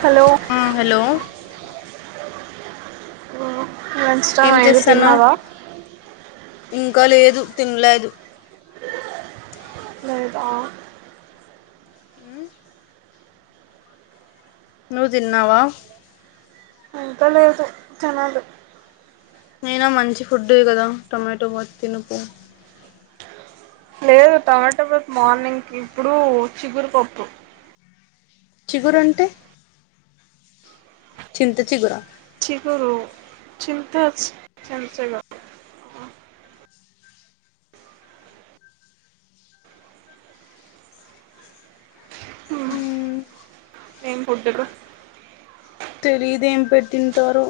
Hello ఆ hello wow lunch time ఏం అయింది చేస్తాన్నావ్ తిన్నవా ఇంకా లేదు తిన్లేదు లేదా ఆ నువు తిన్నావా ఇంకా లేదు తినాలి అయినా మంచి ఫుడే కదా టొమాటో బాత్ తినపో లేదు టమాటా బాత్ మార్నింగ్ కి ఇప్పుడు చిగురుపప్పు చిగురు అంటే చింత చిగుర చిగురు చింత చింత చిగురు ఏం ఫుడ్ గో తెలిదు ఏం పెట్టింటారో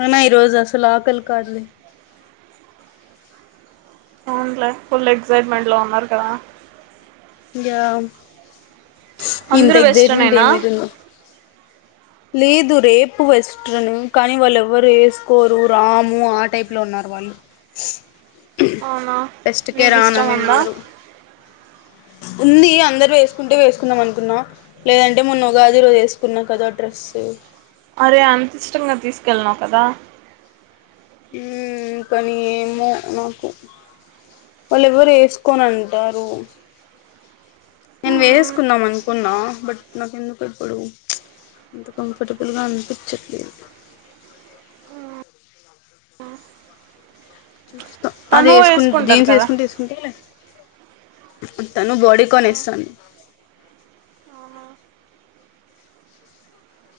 అయినా ఈరోజు అసలు ఆకలి కాదులే అవున్లే ఫుల్ ఎక్సైట్మెంట్ లో ఉన్నారు కదా య ఇంత అందరూ ఎగ్ జైట్మెంట్ వెస్ట్రనేనా ఏమైతుందో లేదు రేపు వెస్ట్రను కానీ వాళ్ళు ఎవరు వేసుకోరు రాము ఆ టైప్ లో ఉన్నారు వాళ్ళు అవునా టెస్ట్కే నీకు ఇష్టం రానని ఉందా ఉన్నారు ఉంది అందరు ఏసుకుంటే వేసుకుందాం అనుకున్నా లేదంటే మొన్న ఉగాది రోజు వేసుకున్నా కదా డ్రెసు అరే అంతీష్టంగా తీసుకెళ్ళినావు కదా ఉ కానీ ఏమో నాకు వాళ్ళు ఎవరు ఏసుకోను అంటారు నేను వేసుకున్నాం అనుకున్నా బట్ నాకు ఎందుకు ఇప్పుడు అంత కంఫర్టబుల్గా అనిపించట్లేదు చూస్తా అది తను ఎసుకుంట వేసుకుంటారు జీన్స్ కదా ఏసుకుంటె ఏసుకుంటే తను బాడికాన్ ఎస్తంది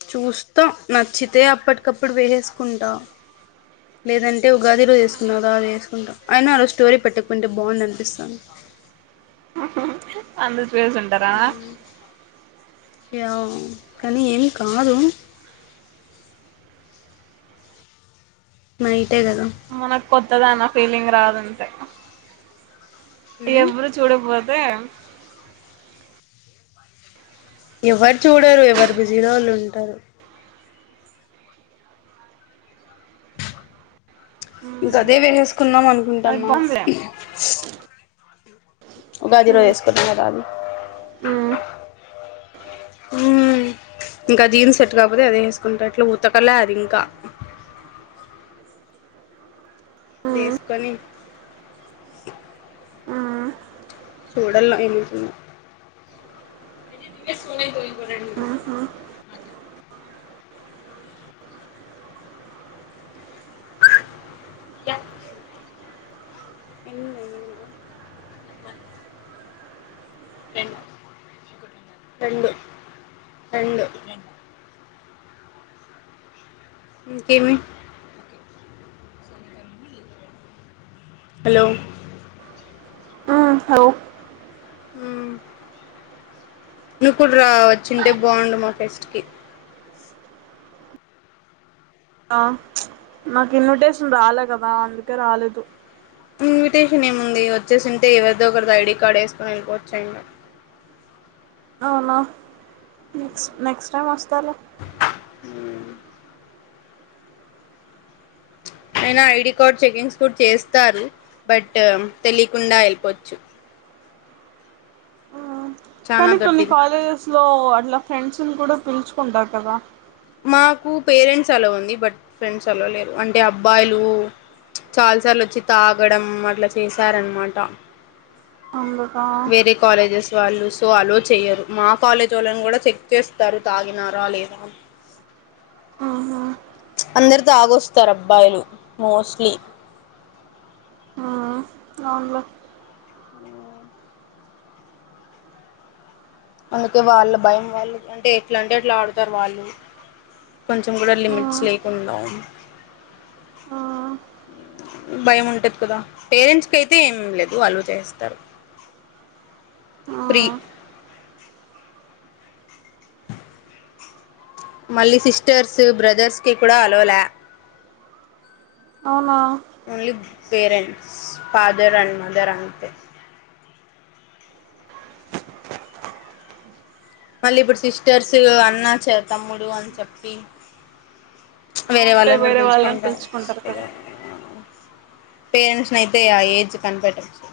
చూస్తా నచ్చితే అప్పటికప్పుడు వేసేసుకుంటా లేదంటే ఉగాది రోజు ఏసుకున్నాగా అది ఏసుకుంటా అయిన ఆ రోజు స్టోరీ పెట్టకపోయుంటే బాగుండు అనిపిస్తాంది అందరు వేస్ ఉంటారా మ్మ్ యా కానీ ఏం కాదు. నైటె గాదా మనకు కొత్తద అన్న ఫీలింగ్ రాదంతే ఉమ్ ఎవరు చూడకపోతే ఎవరు చూడరు ఎవరు బిజీలో వాళ్ళు ఉంటారు. ఇంక మ్ అదే వేసేసుకున్నాం. అను అది కుంటాన్నా బాగుందిలే ఉగాది రోజు ఏసుకున్నద అది మ్ ఉ ఇంకా జీన్స్ సేట్టు కాపోతే అదే ఏసుకుంటా ఎట్ల ఉతకలే అది ఇంకా వేసుకొని మ్ చూడల్ల ఏమైతుందొ ఇవి వేసుకునేకు ఇంకో రెండు మ్హు ఇయచ్చు ఎన్న నీదా రెండు రెండు ఇంకే మీ హలో ఆ హలో హ్ నువ్వు కూడా రా వచ్చుంటే బాగుండు. మా ఫెస్ట్ కి ఆ నాకు ఇన్విటేషన్ రాలే గాదా అందుకే రాలేదు. ఇన్విటేషన్ ఏముంది. వచ్చేసుంటే ఎవరిదో ఒకరిది ఐడి కార్డ్ ఏసుకొని ఏళ్ళిపోవచ్చు. ఏం కాదు. అవునా నెక్స్ట్ నెక్స్ట్ టైం వస్తలె. అయినా ఐడి కార్డ్ చెకింగ్స్ కూడా చేస్తారు. బట్ తెలియకుండా వెళ్పోవచ్చు. మ్ చానా కానీ కొన్ని దొడ్డిది కాలేజెస్ లో అట్లా ఫ్రెండ్స్ కొని కూడా పిలుచుకుంటారు. కదా మాకు పేరెంట్స్ అలా ఉంది. బట్ ఫ్రెండ్స్ అలో లేరు. అంటే అబ్బాయిలు చాలాసార్లు వచ్చి తాగడం అట్లా చేశారు. ఆన్నమాట అంబ వేరే కాలేజెస్ వాళ్ళు సో అలో చెయ్యరు. మా కాలేజ్ వాళ్ళని కూడా చెక్ చేస్తారు. తాగినారా లేదా మ్ హు అందరు తాగొస్తారు. అబ్బాయిలు మోస్ట్లీ అవును లే అందుకే వాళ్ళ భయం వాళ్ళు అంటే ఎట్లా అంటే అట్లా ఆడుతారు. వాళ్ళు కొంచెం కూడా లిమిట్స్ మ్ లేకుండా ఉం మ్ భయం ఉంటది. కదా పేరెంట్స్కి అయితే ఏమం లేదు వాళ్ళు అలో చేస్తారు. ఫ్రీ మ్ మళ్ళీ సిస్టర్స్ బ్రదర్స్ కి కూడా అలో లే అవునా only parents father and mother అంతే మళ్ళీ ఇప్పుడు సిస్టర్స్ అన్నా చే తమ్ముడు అని చెప్పి వేరే అవునులే వాళ్ళని కూడా వాళ్ళని పిలుచుకని రావచ్చు. పిలుచుకుంటారు కదా పేరెంట్స్ నయితే ఆ ఏజ్ కనిపెట్టవచ్చు.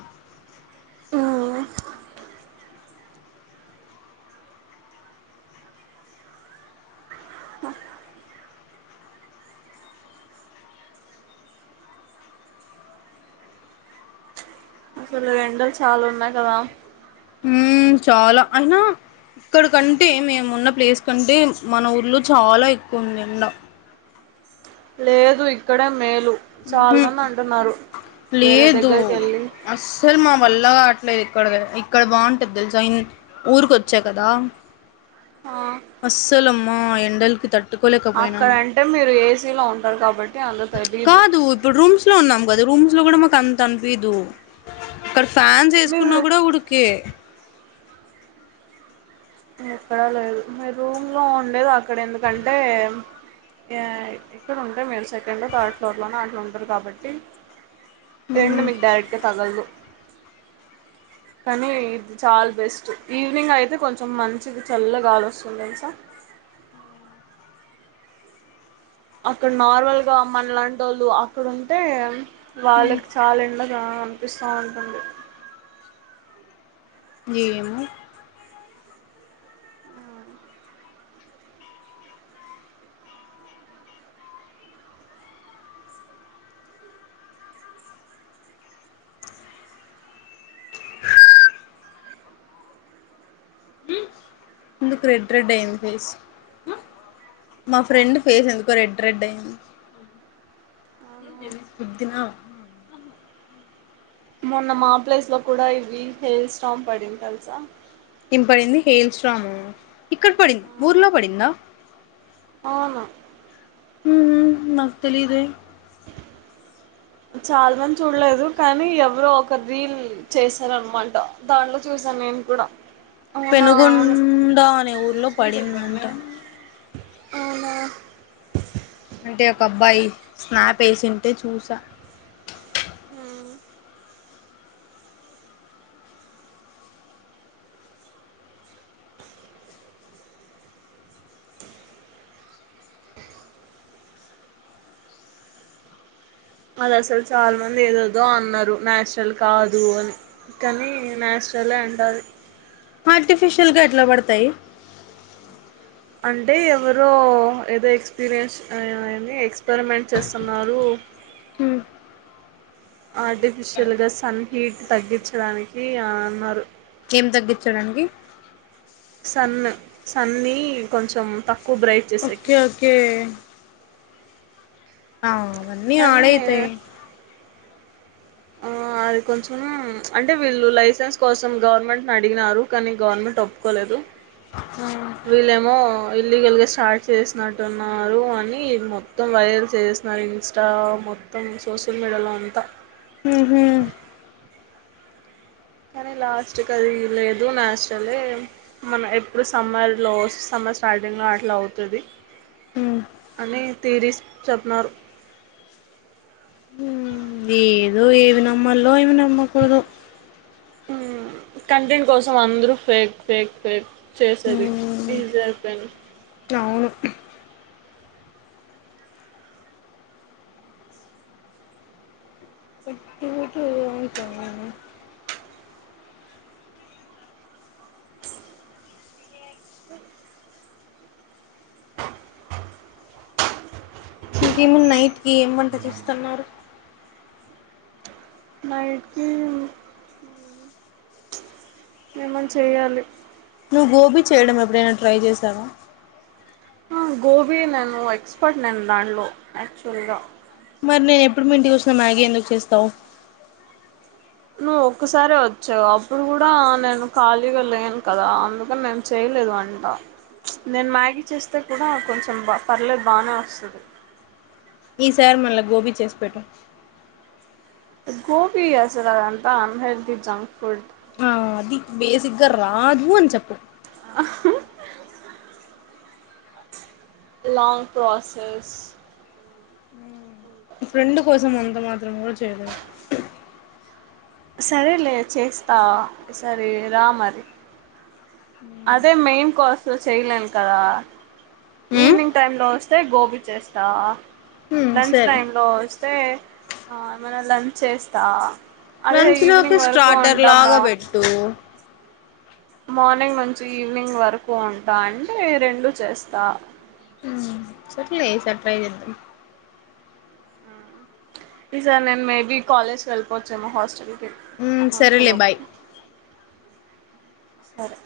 అసలు ఎండలు చాలా ఉన్నాయి. కదా ఉమ్ చాలా అయినా ఇక్కడకంటే మేము ఉన్న ప్లేస్ కంటే మన ఊర్లో చాలా ఎక్కువ ఉంది. ఎండ లేదు ఇక్కడ మేల్ ఉహ్ వేరే లేదు దగ్గరికి వెళ్ళి అస్సలు మా వల్లగావ ట్లేదు ఇక్కడ ఇక్కడ బాగుంటది. తెలుసా ఇం ఊరికి వచ్చా కదా. ఆ అస్సలమ్మా, ఎండలికి తట్ అక్కడంటే, మీరు ఏసీలో ఉంటారు కాబట్టి అంత తెలీదు. ట్లో ఉన్నాం కదా, రూమ్స్ లో కూడ అంత అనిపిదు. ఫాన్స్ మీరు ఏసుకున్నా కూడ ఉడుకే. ఎక్కడా లేదు, మీరు రూమ్లో ఉండేది అక్కడ ఎందుకంటే, ఇక్కడ ఉంటె మీరు సెకండో, థర్డ్ ఫ్లోర్లోనో అట్ల ఉంటరు కాబట్టి. ఎండ మీకు డైరెక్ట్ గా తగల్దు. కానీ ఇది చాలా బెస్ట్ ఈవినింగ్ అయితే కొంచెం మం చిగి చల్లగాలోస్తుంది. దేల్సా అక్కడ నార్మల్ గా మన లాంటోళ్ళు అక్కడ ఉంటే వాళ్ళకి చాలా ఇండ్ల రా అనిపిస్తావుంటుంది. ఏమో ఎందుకు రెడ్ రెడ్ అయింది ఫేస్. మా ఫ్రెండ్ ఫేస్ ఎందుకో రెడ్ రెడ్ అయింది. మొన్న మా ప్లేస్ లో కూడ, ఇవి హేల్ స్టాం పడింది తెలుసా? ఏం పడింది? హేల్ స్ట్రామా? ఇక్కడ పడింది, ఊర్లో పడిందా? అవును. మ్మ్ హు, మాకు తెలీదే? చాలా మంది చూడలేదు, కనీ ఎవరో ఒక రీల్ చేశారనమాట. దాంట్లో చూసాను నేను కూడా. అవునా అవును పెనుగుండా అనే ఊర్లో పడిందన్ ట అవునా? అంటే ఒక అబ్బాయి, స్నాప్ ఏసి వుంటే చూసా. ఆహ్ వాళ్ళసలు చాలా మంది ఏదోదో అన్నరు నాచరల్ కాదు అని, కనీ నచురలే అంట అది. ఆర్టిఫిషియల్గా ఎట్లా పడతయి? అంటే ఎవరో ఏదో ఎక్స్పీరియన్స్ ఏంది, అ ఎక్స్పెరిమెంట్ చేస్తున్నారు. ఆర్టిఫిషియల్ గా, సన్ హీట్ తగ్గించడానికి ఆ అన్నరు. ఏం తగ్గించడానికి? సన్, సన్ నీ కొంచెం తక్కువ బ్రైట్ చేసేకి ఓకే ఓకే. ఆ అవన్నీ కానీ ఆడైతయ్. ఆ అది కొంచెం అంటే వీళ్ళు లైసెన్స్ కోసం గవర్నమెంట్ ని అడిగినారు, కానీ గవర్నమెంట్ ఒప్పుకోలేదు. ఆ వీళ్లేమో ఇల్లీగల్గా స్టార్ట్ చేసినట్టున్నారు అని, మొత్తం వైరల్ చేస్తున్నారు. ఇన్స్టా మొత్తం సోషల్ మీడియాలో అంతా. ఉమ్ హు కానీ లాస్ట్కి అది లేదు, న్యాచురలే మన ఎప్పుడు సమ్మర్లో సమ్మర్ స్టార్టింగ్లో అట్లా అవుతది ఉమ్ అని తీరీస్ చెప్తున్నారు. ఉమ్ ఏదో, ఏమి నమ్మలో ఏమి నమ్మకూడదో. కంటెంట్ కోసం అందరూ ఫేక్, ఫేక్, ఫేక్ చేసేది ఉమ్ ఈజీ అయిపోయింది. అవును ఇంక [inaudible] ఇంకేముందు నైట్ కి ఏం వంట చేస్తున్నారు నైట్ కి ఏమన్న చేయ్యాలి నువ్వు గోబీ చేయడం ఎప్పుడైనా ట్రై చేసావా హా గోబీ నేను ఎక్స్పర్ట్ నేను దాంట్లో యాక్చువల్గా మరి నేను ఎప్పుడు మీ ఇంటికి వచ్చినా మ్యాగీ ఎందుకు చేస్తావు నువ్వు ఒక్కసారే వచ్చావు అప్పుడు కూడా నేను ఖాళీగా లేను కదా అందుక మేము చేయలేదు వంట నేను మ్యాగీ చేస్తే కూడా కొంచెం బ పర్లేదు బానే వస్తది ఈసారి మళ్ళా గోబీ చేసి పెట్టు గోబి అసలు ఆది అంత ఆన్ హెల్తీ జంక్ ఫుడ్ ఆ అది, బేసిగ్గా రాదు అని చెప్పు. ఆ లాంగ్ ప్ర్రాసెస్. ఫ్రెండ్ కోసం అంత మాత్రం కూడ చ్ చేయలేద? సరేలే చేస్తవా? సరే రా మరి. అదే మెయిన్ కోస్ చేయలేను కదా ఈవినింగ్ టైమ్ లో వస్తే గోబీ చేస్తా ఉమ్ లంచ్ సరే టైమ్ లో వస్తే ఆ ఏమైనా లంచ్ చేస్తా అదే లంచ్ లోకి ఈవినింగ్ వరకు స్టార్టర్ లాగా ఉంటామా పెట్టు మార్నింగ్ నుంచి ఈవినింగ్ వరకు ఉంటా అంటే రెండు చేస్తా [unintelligible] ట్రై చేద్దాం ఈసారీ నేను మేబి కాలేజ్ కి వెళ్ళిపోవచ్చామో హాస్టల్ కి ఉమ్ సరేలే బాయ్ [unintelligible] సరే